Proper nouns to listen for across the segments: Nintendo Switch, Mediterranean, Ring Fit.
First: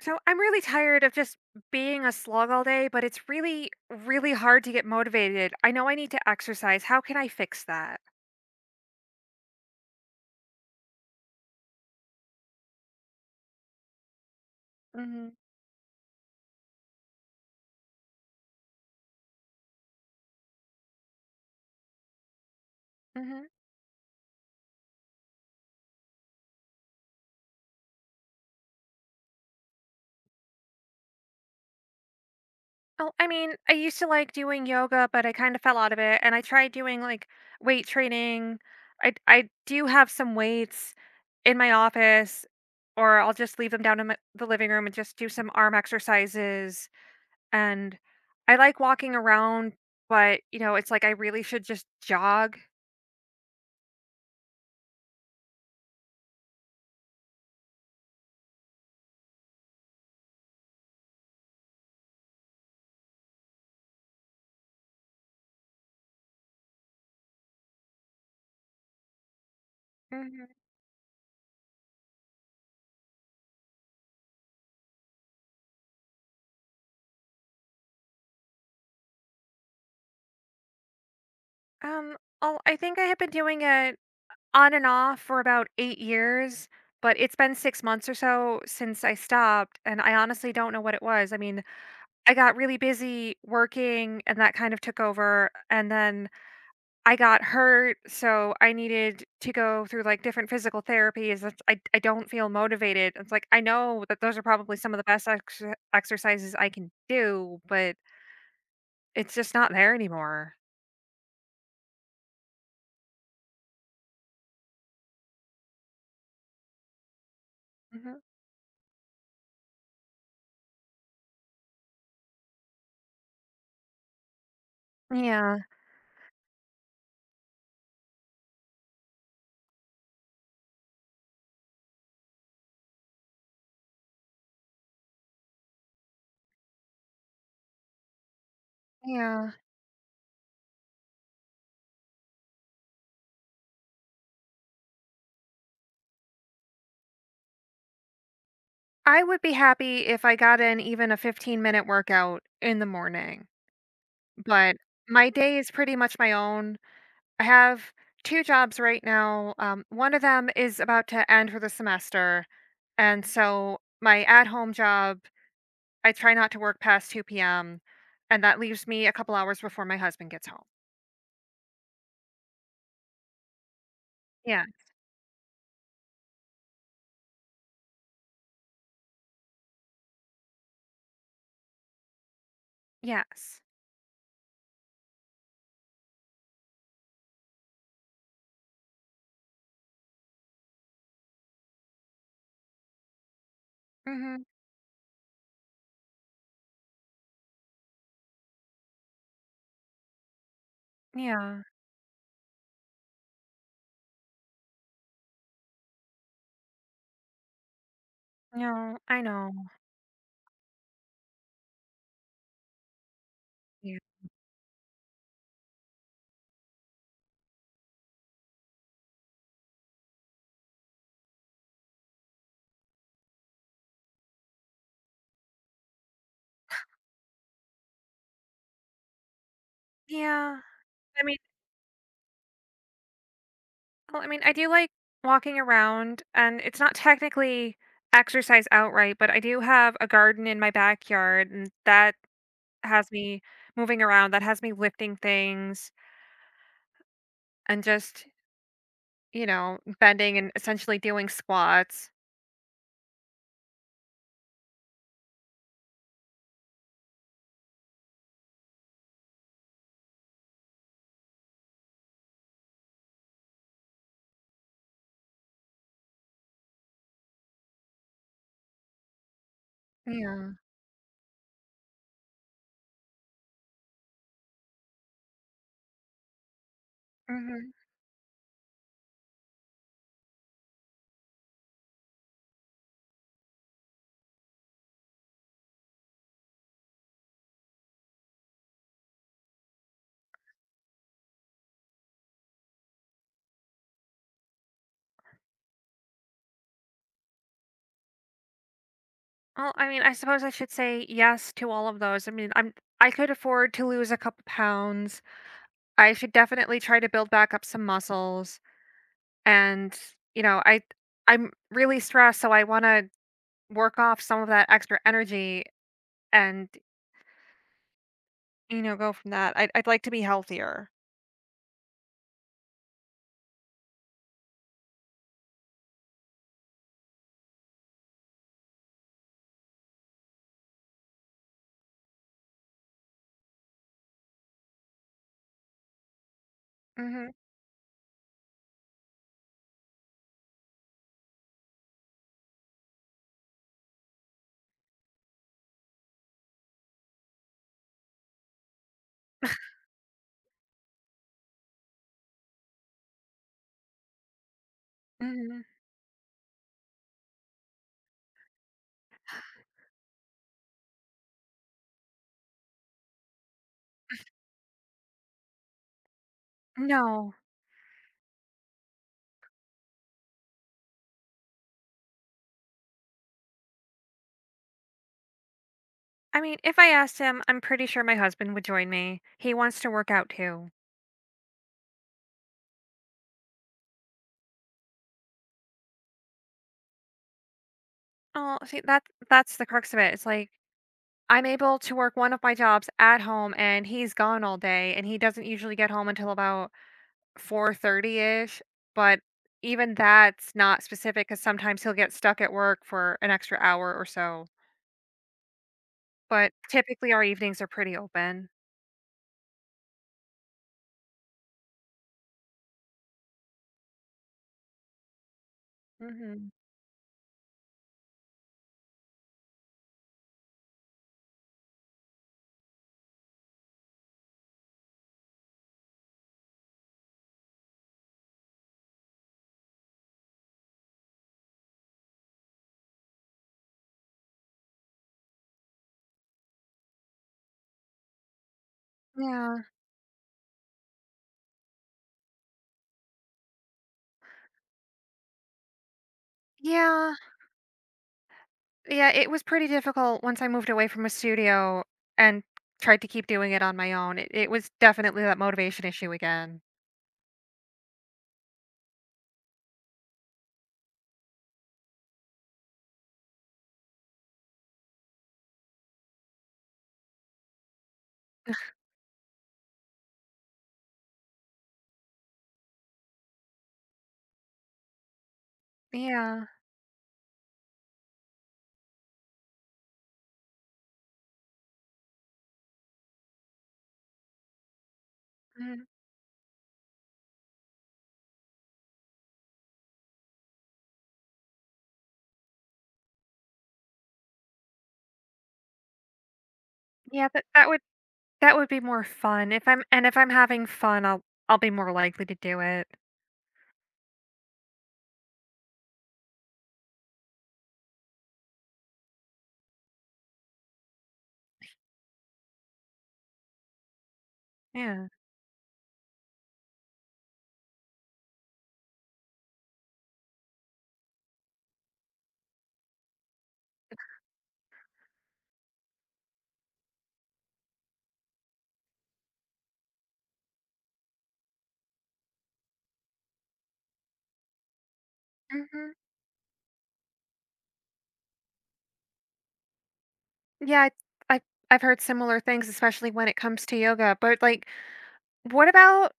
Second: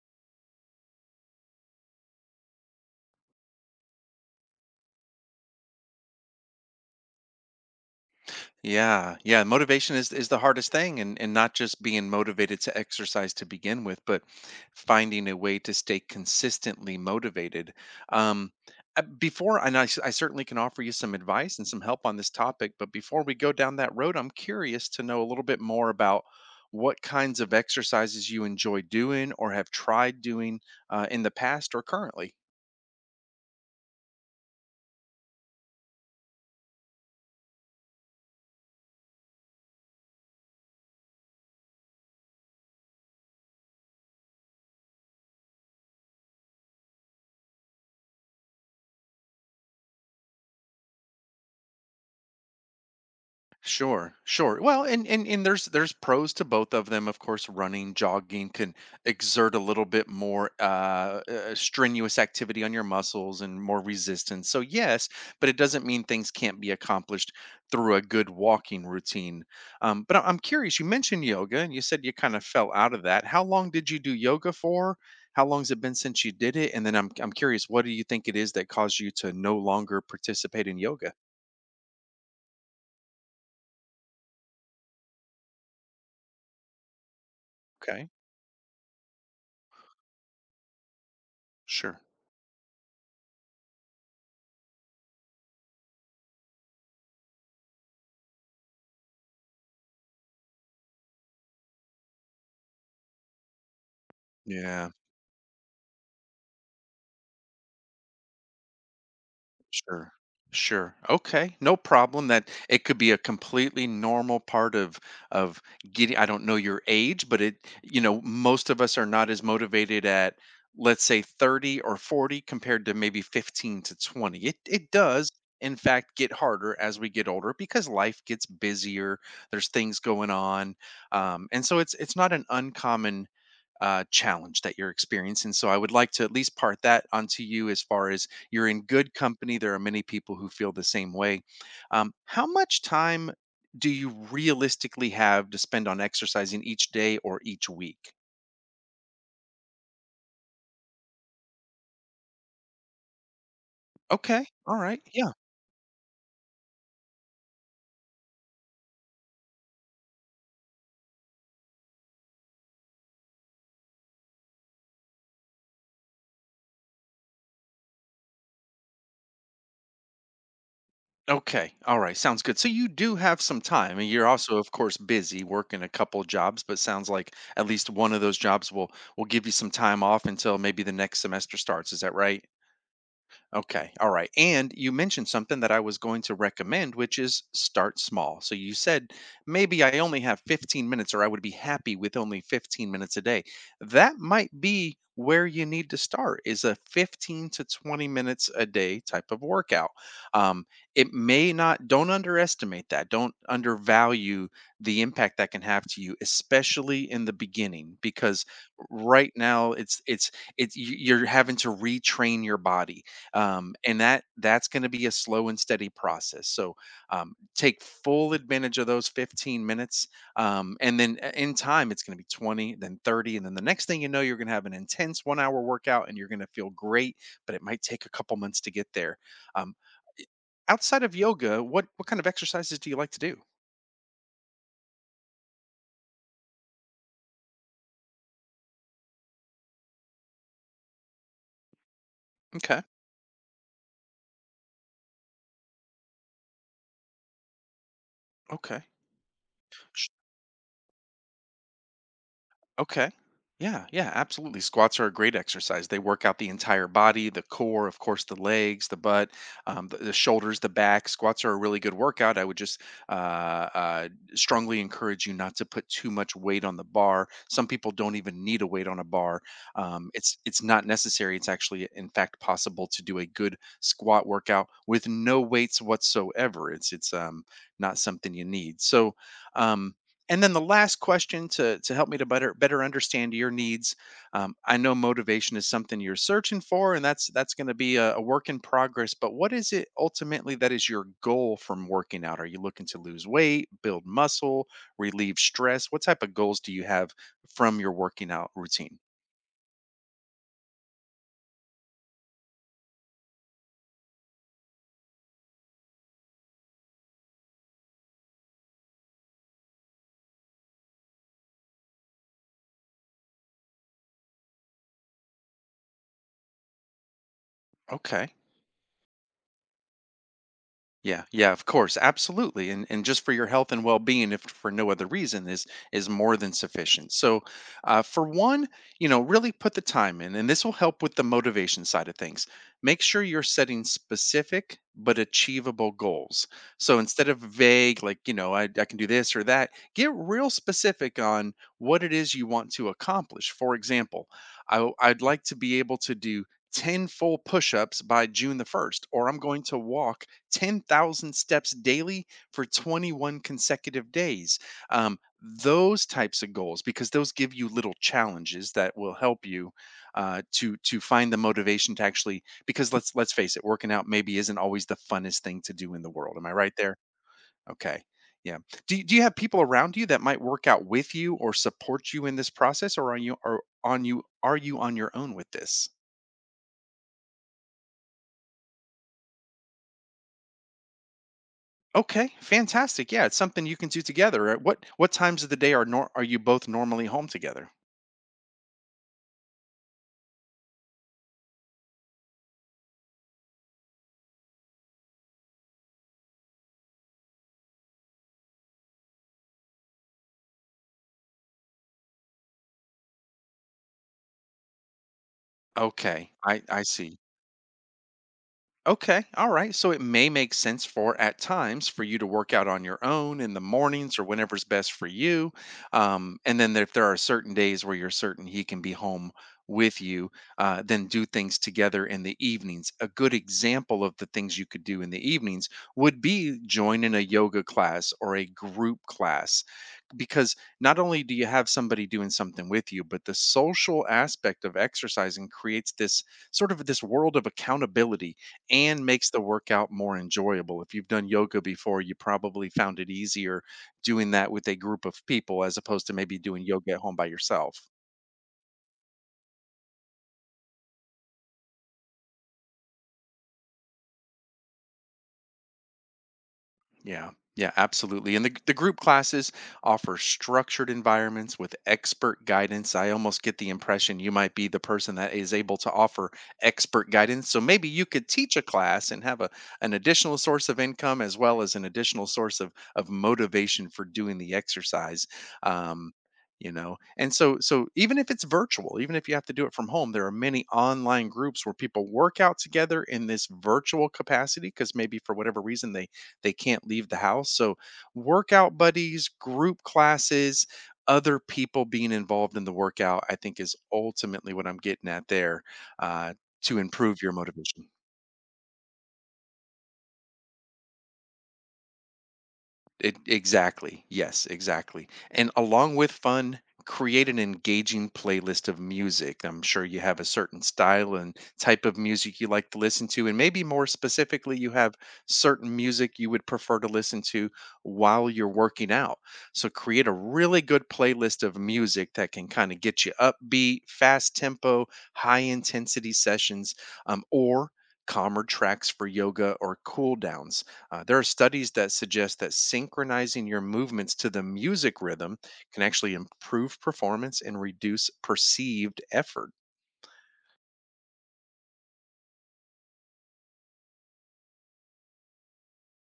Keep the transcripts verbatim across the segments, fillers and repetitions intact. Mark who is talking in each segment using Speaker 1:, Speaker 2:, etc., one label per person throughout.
Speaker 1: So I'm really tired of just being a slog all day, but it's really, really hard to get motivated. I know I need to exercise. How can I fix that?
Speaker 2: Yeah, yeah. Motivation is is the hardest thing, and and not just being motivated to exercise to begin with, but
Speaker 1: Mm-hmm.
Speaker 2: finding a way to stay consistently motivated. Um, uh, before, and I, s- I certainly can offer you some advice and some help on this topic. But before we
Speaker 1: hmm
Speaker 2: go down that road, I'm curious to know a little bit more about what kinds of exercises you enjoy doing or have tried doing uh, in the past or currently.
Speaker 1: Oh, I mean, I used to like doing yoga, but I kind of fell out of it. And I tried doing like weight training. I I do have some weights in my office, or I'll just leave them down in my, the living room and just do some arm exercises. And I like walking around, but you know, it's like I really should just jog.
Speaker 2: Sure, sure. Well, and and and there's there's pros to both of them. Of course, running, jogging can exert a little bit more uh, uh, strenuous activity on your muscles and more resistance. So yes, but it doesn't mean things can't be accomplished through a good walking routine. Um, but I- I'm curious. You mentioned yoga, and you said you kind of fell out of that. How long did you do yoga for? How long's it been since you did it? And then I'm I'm curious. What do you think it is that caused you to no longer participate in yoga?
Speaker 1: Um, oh, I think I have been doing it on and off for about eight years, but it's been six months
Speaker 2: Okay,
Speaker 1: or so since I stopped, and I honestly don't know what it was. I mean,
Speaker 2: sure.
Speaker 1: I got really busy working, and that kind of took over, and then I got hurt, so I needed to go through like different physical therapies. That's, I I don't feel motivated. It's like I know that those are probably
Speaker 2: Yeah.
Speaker 1: some of the best ex- exercises I can do, but it's just not there
Speaker 2: Sure.
Speaker 1: anymore.
Speaker 2: Sure. Okay. No problem. That it could be a completely normal part of of getting, I don't know your age, but it you
Speaker 1: Mhm.
Speaker 2: know, most of us are not as motivated at let's say thirty or forty compared to maybe fifteen to twenty. It it does
Speaker 1: Yeah,
Speaker 2: in fact get harder as we get older because life gets busier, there's things going on. Um and so it's it's not an uncommon uh, challenge that you're experiencing. So I would like to at least part that onto you as far as you're in good
Speaker 1: yeah.
Speaker 2: company. There are many people who feel the same way. Um, how much time do you realistically have to spend on exercising each day or each week?
Speaker 1: I would be happy if I got in even a fifteen-minute workout in the morning,
Speaker 2: Okay. All
Speaker 1: but
Speaker 2: right.
Speaker 1: my
Speaker 2: Yeah.
Speaker 1: day is pretty much my own. I have two jobs right now, um, one of them is about to end for the semester, and so my at-home job, I try not to work past two p m, and that leaves me a couple hours before my husband gets home.
Speaker 2: Okay. All right. Sounds good. So you do have some time, and you're also,
Speaker 1: Yeah.
Speaker 2: of course, busy working a couple jobs. But sounds like at least one of those jobs will will give you some time off until maybe the next semester starts. Is that right?
Speaker 1: Yes.
Speaker 2: Okay. All right. And you mentioned something that I was going to recommend, which is start small. So you said, maybe I only have fifteen minutes, or I would be happy with only fifteen minutes a day. That
Speaker 1: Mhm.
Speaker 2: might be where you need to start is a fifteen to twenty minutes a day type of workout. Um, it may
Speaker 1: Yeah.
Speaker 2: not, don't underestimate that. Don't undervalue the impact that can have to you, especially in the beginning, because
Speaker 1: No, I
Speaker 2: right
Speaker 1: know.
Speaker 2: now it's, it's, it's, you- you're having to retrain your body um,
Speaker 1: Yeah.
Speaker 2: and that that's going to be a slow and steady process, so um, take full advantage of those fifteen minutes, um, and then a- in time it's going to be twenty, then thirty, and then the next thing you know you're going to have an intense one hour workout and you're going to feel great, but it might take a couple months to get there. um,
Speaker 1: Yeah.
Speaker 2: Outside of
Speaker 1: I mean
Speaker 2: yoga, what what kind of exercises do you like to do?
Speaker 1: Well, I mean, I do like walking around, and it's not technically exercise outright, but I do have a garden in my backyard, and that
Speaker 2: Okay.
Speaker 1: has me moving around. That has me lifting things and just,
Speaker 2: Okay.
Speaker 1: you know, bending and essentially doing squats.
Speaker 2: Okay. Yeah, yeah, absolutely. Squats are a great exercise. They work out the entire body, the core, of course, the legs, the butt, um, the, the shoulders, the back. Squats are a really good workout. I would just uh, uh, strongly encourage you not to put too much weight on the bar. Some people don't even need a weight on a bar. Um, it's
Speaker 1: Yeah.
Speaker 2: it's not necessary. It's actually, in fact, possible to do a good squat workout with no weights whatsoever. It's it's um,
Speaker 1: hmm
Speaker 2: not something you need. So. Um, and then the last question to to help me to better better understand your needs. Um, I know motivation is something you're searching for, and that's that's going to be a, a work in progress. But what is it ultimately that is your goal from working out? Are you looking to lose weight, build muscle, relieve stress? What type of goals do you have from your working out routine?
Speaker 1: Well, I mean, I suppose I should say yes to all of those. I mean, I'm I could afford to lose a couple pounds. I should definitely try to build back up some muscles, and you know, I I'm really stressed, so I want to work off some of that extra energy and
Speaker 2: Okay.
Speaker 1: you know go from that i'd, I'd like to be healthier.
Speaker 2: Yeah, yeah, of course, absolutely, and and just for your health and well-being, if for no other reason, is is more than sufficient. So, uh, for one, you know, really put the time in, and this will help with the motivation side of things. Make sure you're setting specific but achievable goals. So
Speaker 1: Hmm.
Speaker 2: instead of vague, like you know, I I can do this or that, get real specific on what it is you want to accomplish. For example, I w- I'd like to be able to do. ten full push ups by June the first, or I'm going to walk ten thousand steps daily for twenty-one consecutive days. Um,
Speaker 1: Hmm.
Speaker 2: those types of goals, because those give you little challenges that will help you uh, to to find the motivation to actually. Because let's let's face it, working out maybe isn't always the funnest thing to do in the world. Am I right there?
Speaker 1: No,
Speaker 2: Okay. Yeah. Do you, do you have people around you that might work out with you or support you in this process, or are you are on you are you on your own with this?
Speaker 1: I mean, if I asked him, I'm pretty sure my husband would join me. He wants to work out too.
Speaker 2: Okay, fantastic. Yeah, it's something you can do together. Uh, What what times of the day are nor- are you both normally home together?
Speaker 1: Oh, see, that that's the crux of it. It's like I'm able to work one of my jobs at home, and he's gone all day, and he doesn't usually get home until about 4.30ish, but even that's not specific, because sometimes he'll get stuck at work for an extra hour or so.
Speaker 2: Okay,
Speaker 1: But
Speaker 2: I I
Speaker 1: typically
Speaker 2: see.
Speaker 1: our evenings are pretty open.
Speaker 2: Okay, all right. So it may make sense for at times for you to work out on your own in the mornings or whenever's best for you. Um,
Speaker 1: Mhm.
Speaker 2: and then if there are certain days where you're certain he can be home with you, uh, then do things together in the evenings. A good example of the things you could do in the evenings would be join in a yoga class or a group class, because not only do you have somebody doing something with you, but the social aspect of exercising creates this sort of this world of accountability and makes the
Speaker 1: Yeah.
Speaker 2: workout more enjoyable. If you've done yoga before, you probably found it easier doing that with a group of people as opposed to maybe doing yoga at
Speaker 1: Yeah.
Speaker 2: home by yourself.
Speaker 1: Yeah, it was pretty difficult once I moved away from a studio and tried to keep doing it on my own. It it was definitely that motivation issue again.
Speaker 2: Yeah, yeah, absolutely. And the, the group classes offer structured environments with expert guidance. I almost get the impression you might be the person that is able to offer expert guidance. So maybe you could teach a class and have a, an additional source of income as well as an additional source of, of motivation for doing the exercise. Um,
Speaker 1: Yeah.
Speaker 2: you know, and so so even if it's virtual, even if you have to do it from home, there are many online groups where people work out together in this virtual capacity, because maybe for whatever
Speaker 1: Mm.
Speaker 2: reason they they can't leave the house. So, workout buddies, group classes, other people being involved in the workout, I think is ultimately what I'm getting at there, uh, to improve
Speaker 1: Yeah,
Speaker 2: your
Speaker 1: that that would
Speaker 2: motivation.
Speaker 1: that would be more fun. If I'm and if I'm having fun, I'll I'll be more likely to do it.
Speaker 2: It, exactly. Yes, exactly. And along with fun, create an engaging playlist of music. I'm sure you have a certain style and type of music you like to listen to. And maybe more specifically, you have
Speaker 1: Yeah.
Speaker 2: certain music you would prefer to listen to while you're working out. So create a really good playlist of music that can kind of get you upbeat, fast tempo, high intensity sessions, um, or calmer tracks for yoga or cool downs. uh, there are studies that suggest that synchronizing your movements to the music rhythm can
Speaker 1: Mhm.
Speaker 2: actually improve performance and reduce perceived effort.
Speaker 1: Yeah, I I I've heard similar things, especially when it comes to yoga, but like what about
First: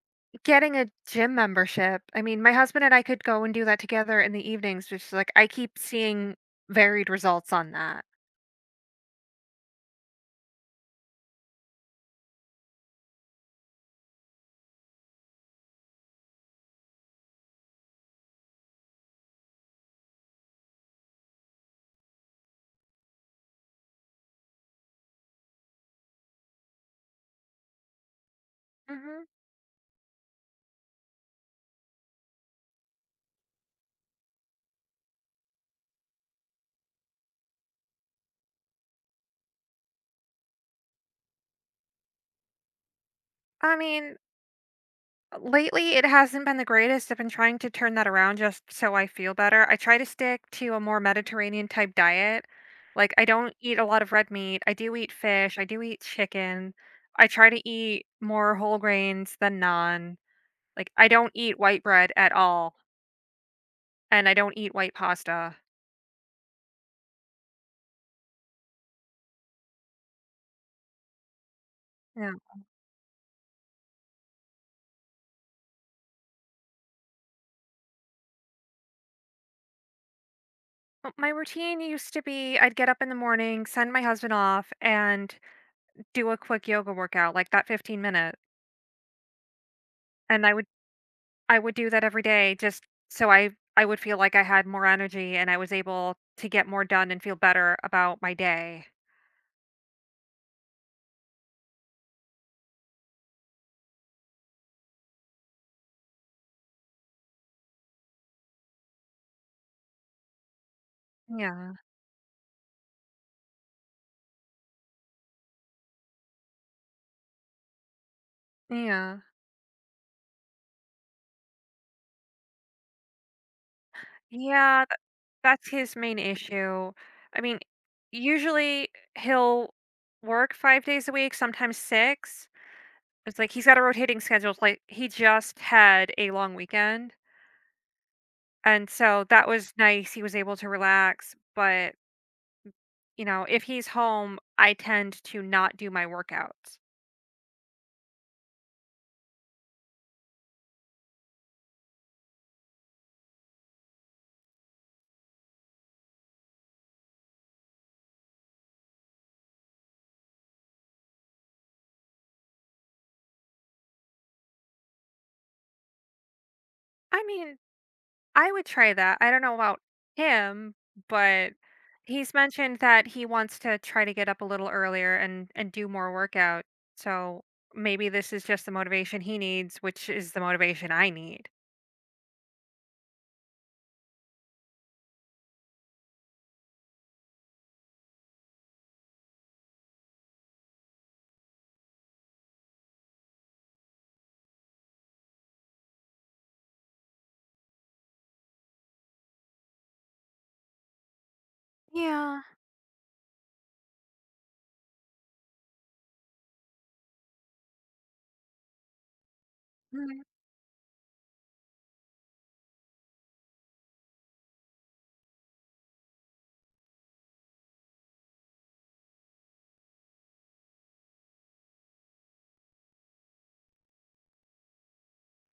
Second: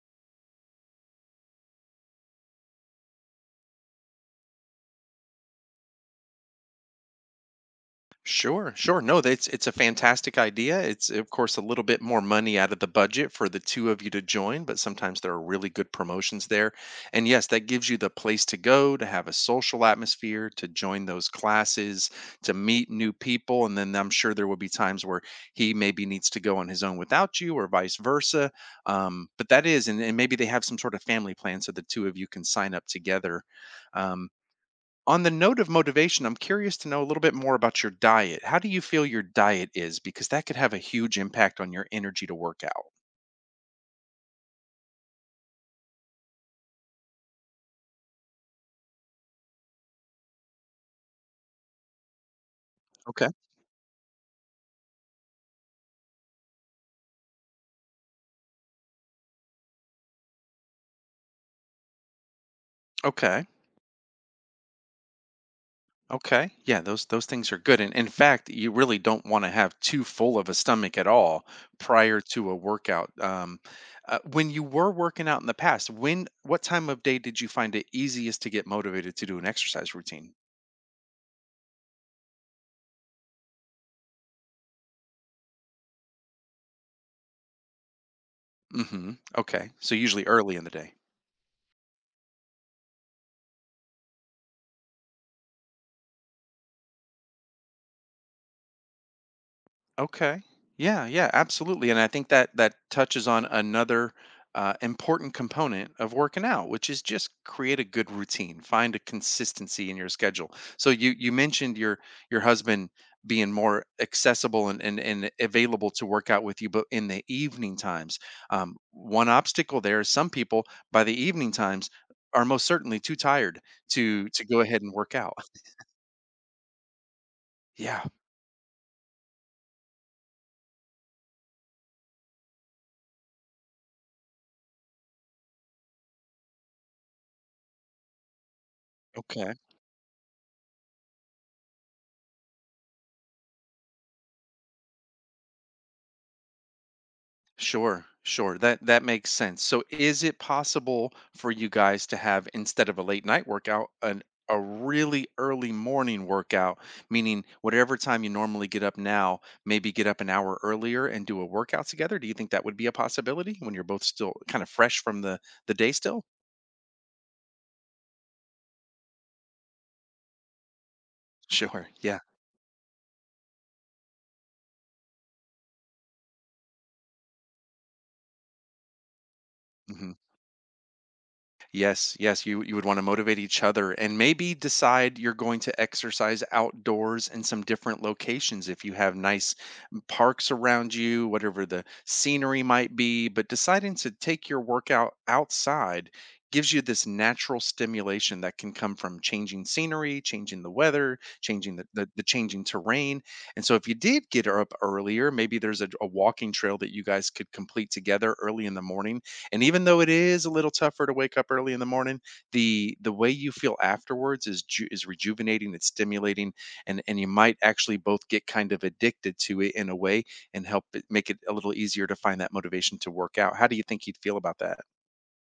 Speaker 1: getting a gym membership? I mean, my husband and I could go and do that together in the evenings, which is like I keep seeing varied results on that.
Speaker 2: Sure, sure. No, that's it's a fantastic idea. It's of course a little bit more money out of the budget for the two of you to join, but sometimes there are really good promotions there. And yes, that gives you the place to go, to have a social atmosphere, to join those classes, to meet new people, and then I'm sure there will be times where he maybe needs to go on his own without you or vice versa.
Speaker 1: Hmm.
Speaker 2: Um, but that is, and, and maybe they have some sort of family plan so the two of you can sign up together. Um, on the note of motivation, I'm curious to know a little bit more about your diet. How do you feel your diet is? Because that could have a huge impact on your energy to work out.
Speaker 1: I mean, lately it hasn't been the greatest. I've been trying to turn that around just so I feel better. I try to stick to a more Mediterranean type diet. Like, I
Speaker 2: Okay.
Speaker 1: don't eat a lot of red meat. I do eat fish. I do eat chicken. I try to eat more whole grains than non. Like, I don't eat white bread at all,
Speaker 2: Okay.
Speaker 1: and I don't eat white pasta.
Speaker 2: Okay. Yeah, those those things are good. And in fact, you really don't want to have too full of a stomach at all prior to a workout. Um, uh, when you were working out in the past, when what time of day did you find it easiest to get motivated to do an exercise routine?
Speaker 1: Well, my routine used to be I'd get up in the morning, send my husband off, and do a quick yoga workout, like that fifteen minute.
Speaker 2: Hmm. Okay. So usually
Speaker 1: And I
Speaker 2: early in
Speaker 1: would
Speaker 2: the day.
Speaker 1: I would do that every day, just so I I would feel like I had more energy and I was able to get more done and feel better about my day.
Speaker 2: Okay. Yeah, yeah, absolutely. And I think that that touches on another uh, important component of working out, which is just create a good routine, find a consistency in your schedule. So you you
Speaker 1: Yeah.
Speaker 2: mentioned your your husband being more accessible and and, and available to work out with you, but in the evening times, um,
Speaker 1: Yeah.
Speaker 2: one obstacle there is some people by the evening times are most certainly too tired to to go ahead
Speaker 1: Yeah,
Speaker 2: and
Speaker 1: th-
Speaker 2: work out.
Speaker 1: that's his main issue. I mean,
Speaker 2: Yeah,
Speaker 1: usually he'll work five days a week, sometimes six. It's like he's got a rotating schedule. It's like he just had a long weekend, and so that
Speaker 2: okay.
Speaker 1: was nice, he was able to relax, but, you know, if he's home, I tend to not do my workouts.
Speaker 2: Sure, sure. That that makes sense. So is it possible for you guys to have, instead of a late night workout, an a really early morning workout, meaning whatever time you normally get up now, maybe get up an hour earlier and do a workout together? Do you think that would be a possibility when you're both still kind of fresh from the the day still?
Speaker 1: I mean, I would try that. I don't know about him, but
Speaker 2: Sure. Yeah.
Speaker 1: he's mentioned that he wants to try to get up a little earlier and and do more workout, so maybe this is just the motivation he needs, which
Speaker 2: Hmm.
Speaker 1: is the motivation I need.
Speaker 2: Yes, yes, you you would want to motivate each other and maybe decide you're going to exercise outdoors in some different locations. If you have nice parks around you, whatever the scenery might be, but deciding to take your workout outside gives you this natural stimulation that can come from changing scenery, changing the weather, changing the, the, the
Speaker 1: Yeah.
Speaker 2: changing terrain. And so if you did get up earlier, maybe there's a, a walking trail that you guys could complete together early in the morning. And even though it
Speaker 1: Mm,
Speaker 2: is a little tougher to wake up early in the morning, the the way you feel afterwards is ju- is rejuvenating, it's stimulating, and and you might actually both get kind of addicted to it in a way and help it make it a little easier to find that motivation to work out. How do you think you'd feel about that?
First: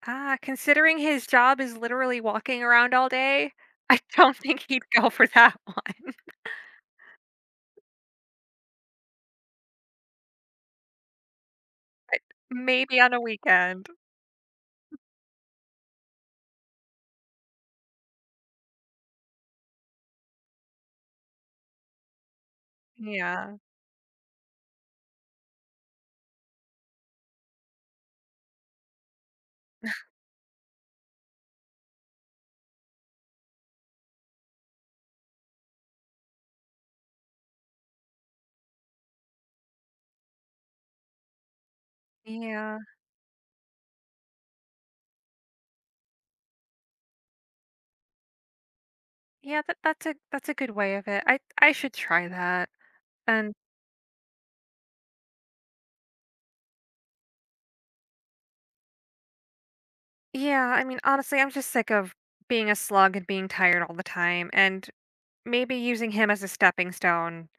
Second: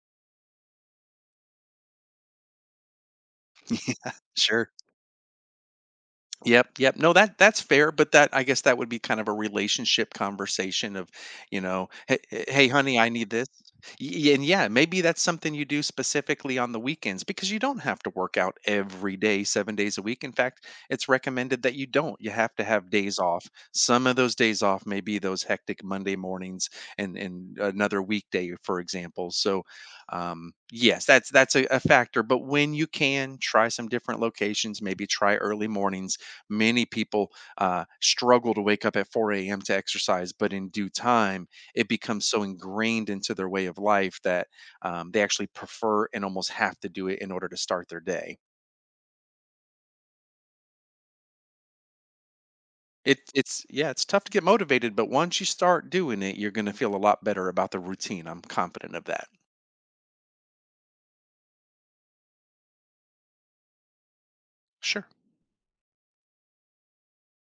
Speaker 1: ah, considering his job is literally walking around all day, I don't think
Speaker 2: Sure.
Speaker 1: he'd go for that one.
Speaker 2: Yep, yep. No, that that's fair, but that, I guess that would be kind of a relationship conversation of, you know, hey, eh, hey honey,
Speaker 1: Maybe
Speaker 2: I
Speaker 1: on a
Speaker 2: need this.
Speaker 1: weekend.
Speaker 2: Y- And yeah, maybe that's something you do specifically on the weekends, because you don't have to work out every day, seven days a week. In fact, it's recommended that you don't. You have to have days off.
Speaker 1: Yeah.
Speaker 2: Some of those days off may be those hectic Monday mornings and and another weekday, for example. So, um, yes, that's that's a, a factor. But when you can, try some different locations. Maybe try early mornings. Many people uh, struggle to wake up at four a m to exercise, but in due time, it becomes so
Speaker 1: Yeah.
Speaker 2: ingrained into their way of life that um, they actually prefer and almost have to do it in order to start their day.
Speaker 1: Yeah, that that's a that's a good way of it. I I should try that.
Speaker 2: It,
Speaker 1: And
Speaker 2: it's, yeah, it's tough to get motivated, but once you start doing it, you're going to feel a lot better about the routine. I'm confident of that.
Speaker 1: yeah, I mean, honestly, I'm just sick of being a slug and being tired all the time, and
Speaker 2: Sure.
Speaker 1: maybe using him as a stepping stone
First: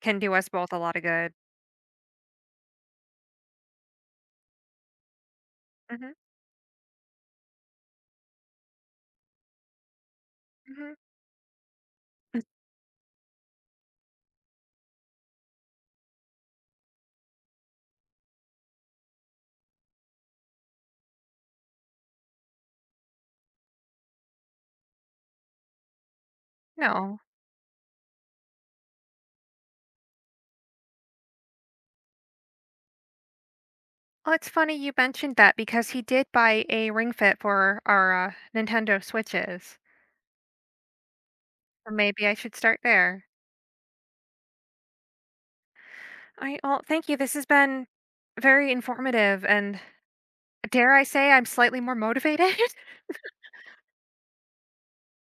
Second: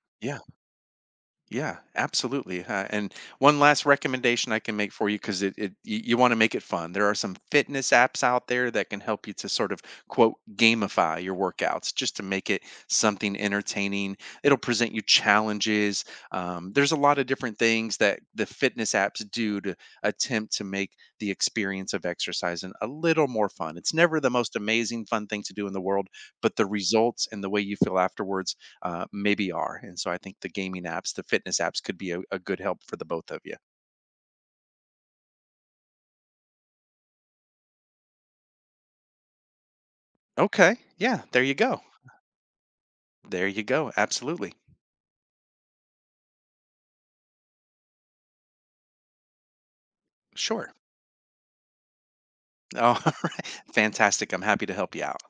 Speaker 1: can do
Speaker 2: Yeah.
Speaker 1: us both a lot of good.
Speaker 2: Yeah, absolutely. Uh, and one last recommendation I can make for you, because it, it you,
Speaker 1: Mhm.
Speaker 2: you want to make it fun. There are some fitness apps out there that can help you to sort of quote
Speaker 1: Mhm.
Speaker 2: gamify your workouts just to make it something entertaining. It'll present you challenges. Um, there's a lot of different things that the fitness apps do to attempt to make the experience of exercising a little more fun. It's never the most amazing fun thing to do in the world, but the
Speaker 1: No.
Speaker 2: results and the way you feel afterwards uh, maybe are. And so I think the gaming apps, the fitness apps could be a, a good help for the both of you.
Speaker 1: Well, it's funny you mentioned that, because he did buy a Ring Fit for our uh, Nintendo Switches.
Speaker 2: Okay. Yeah. There you go.
Speaker 1: So maybe I should start there.
Speaker 2: There you go. Absolutely.
Speaker 1: I Well, thank you. This has been very informative. And
Speaker 2: Sure.
Speaker 1: dare I say I'm slightly more motivated?
Speaker 2: All right. Fantastic. I'm happy to help you out.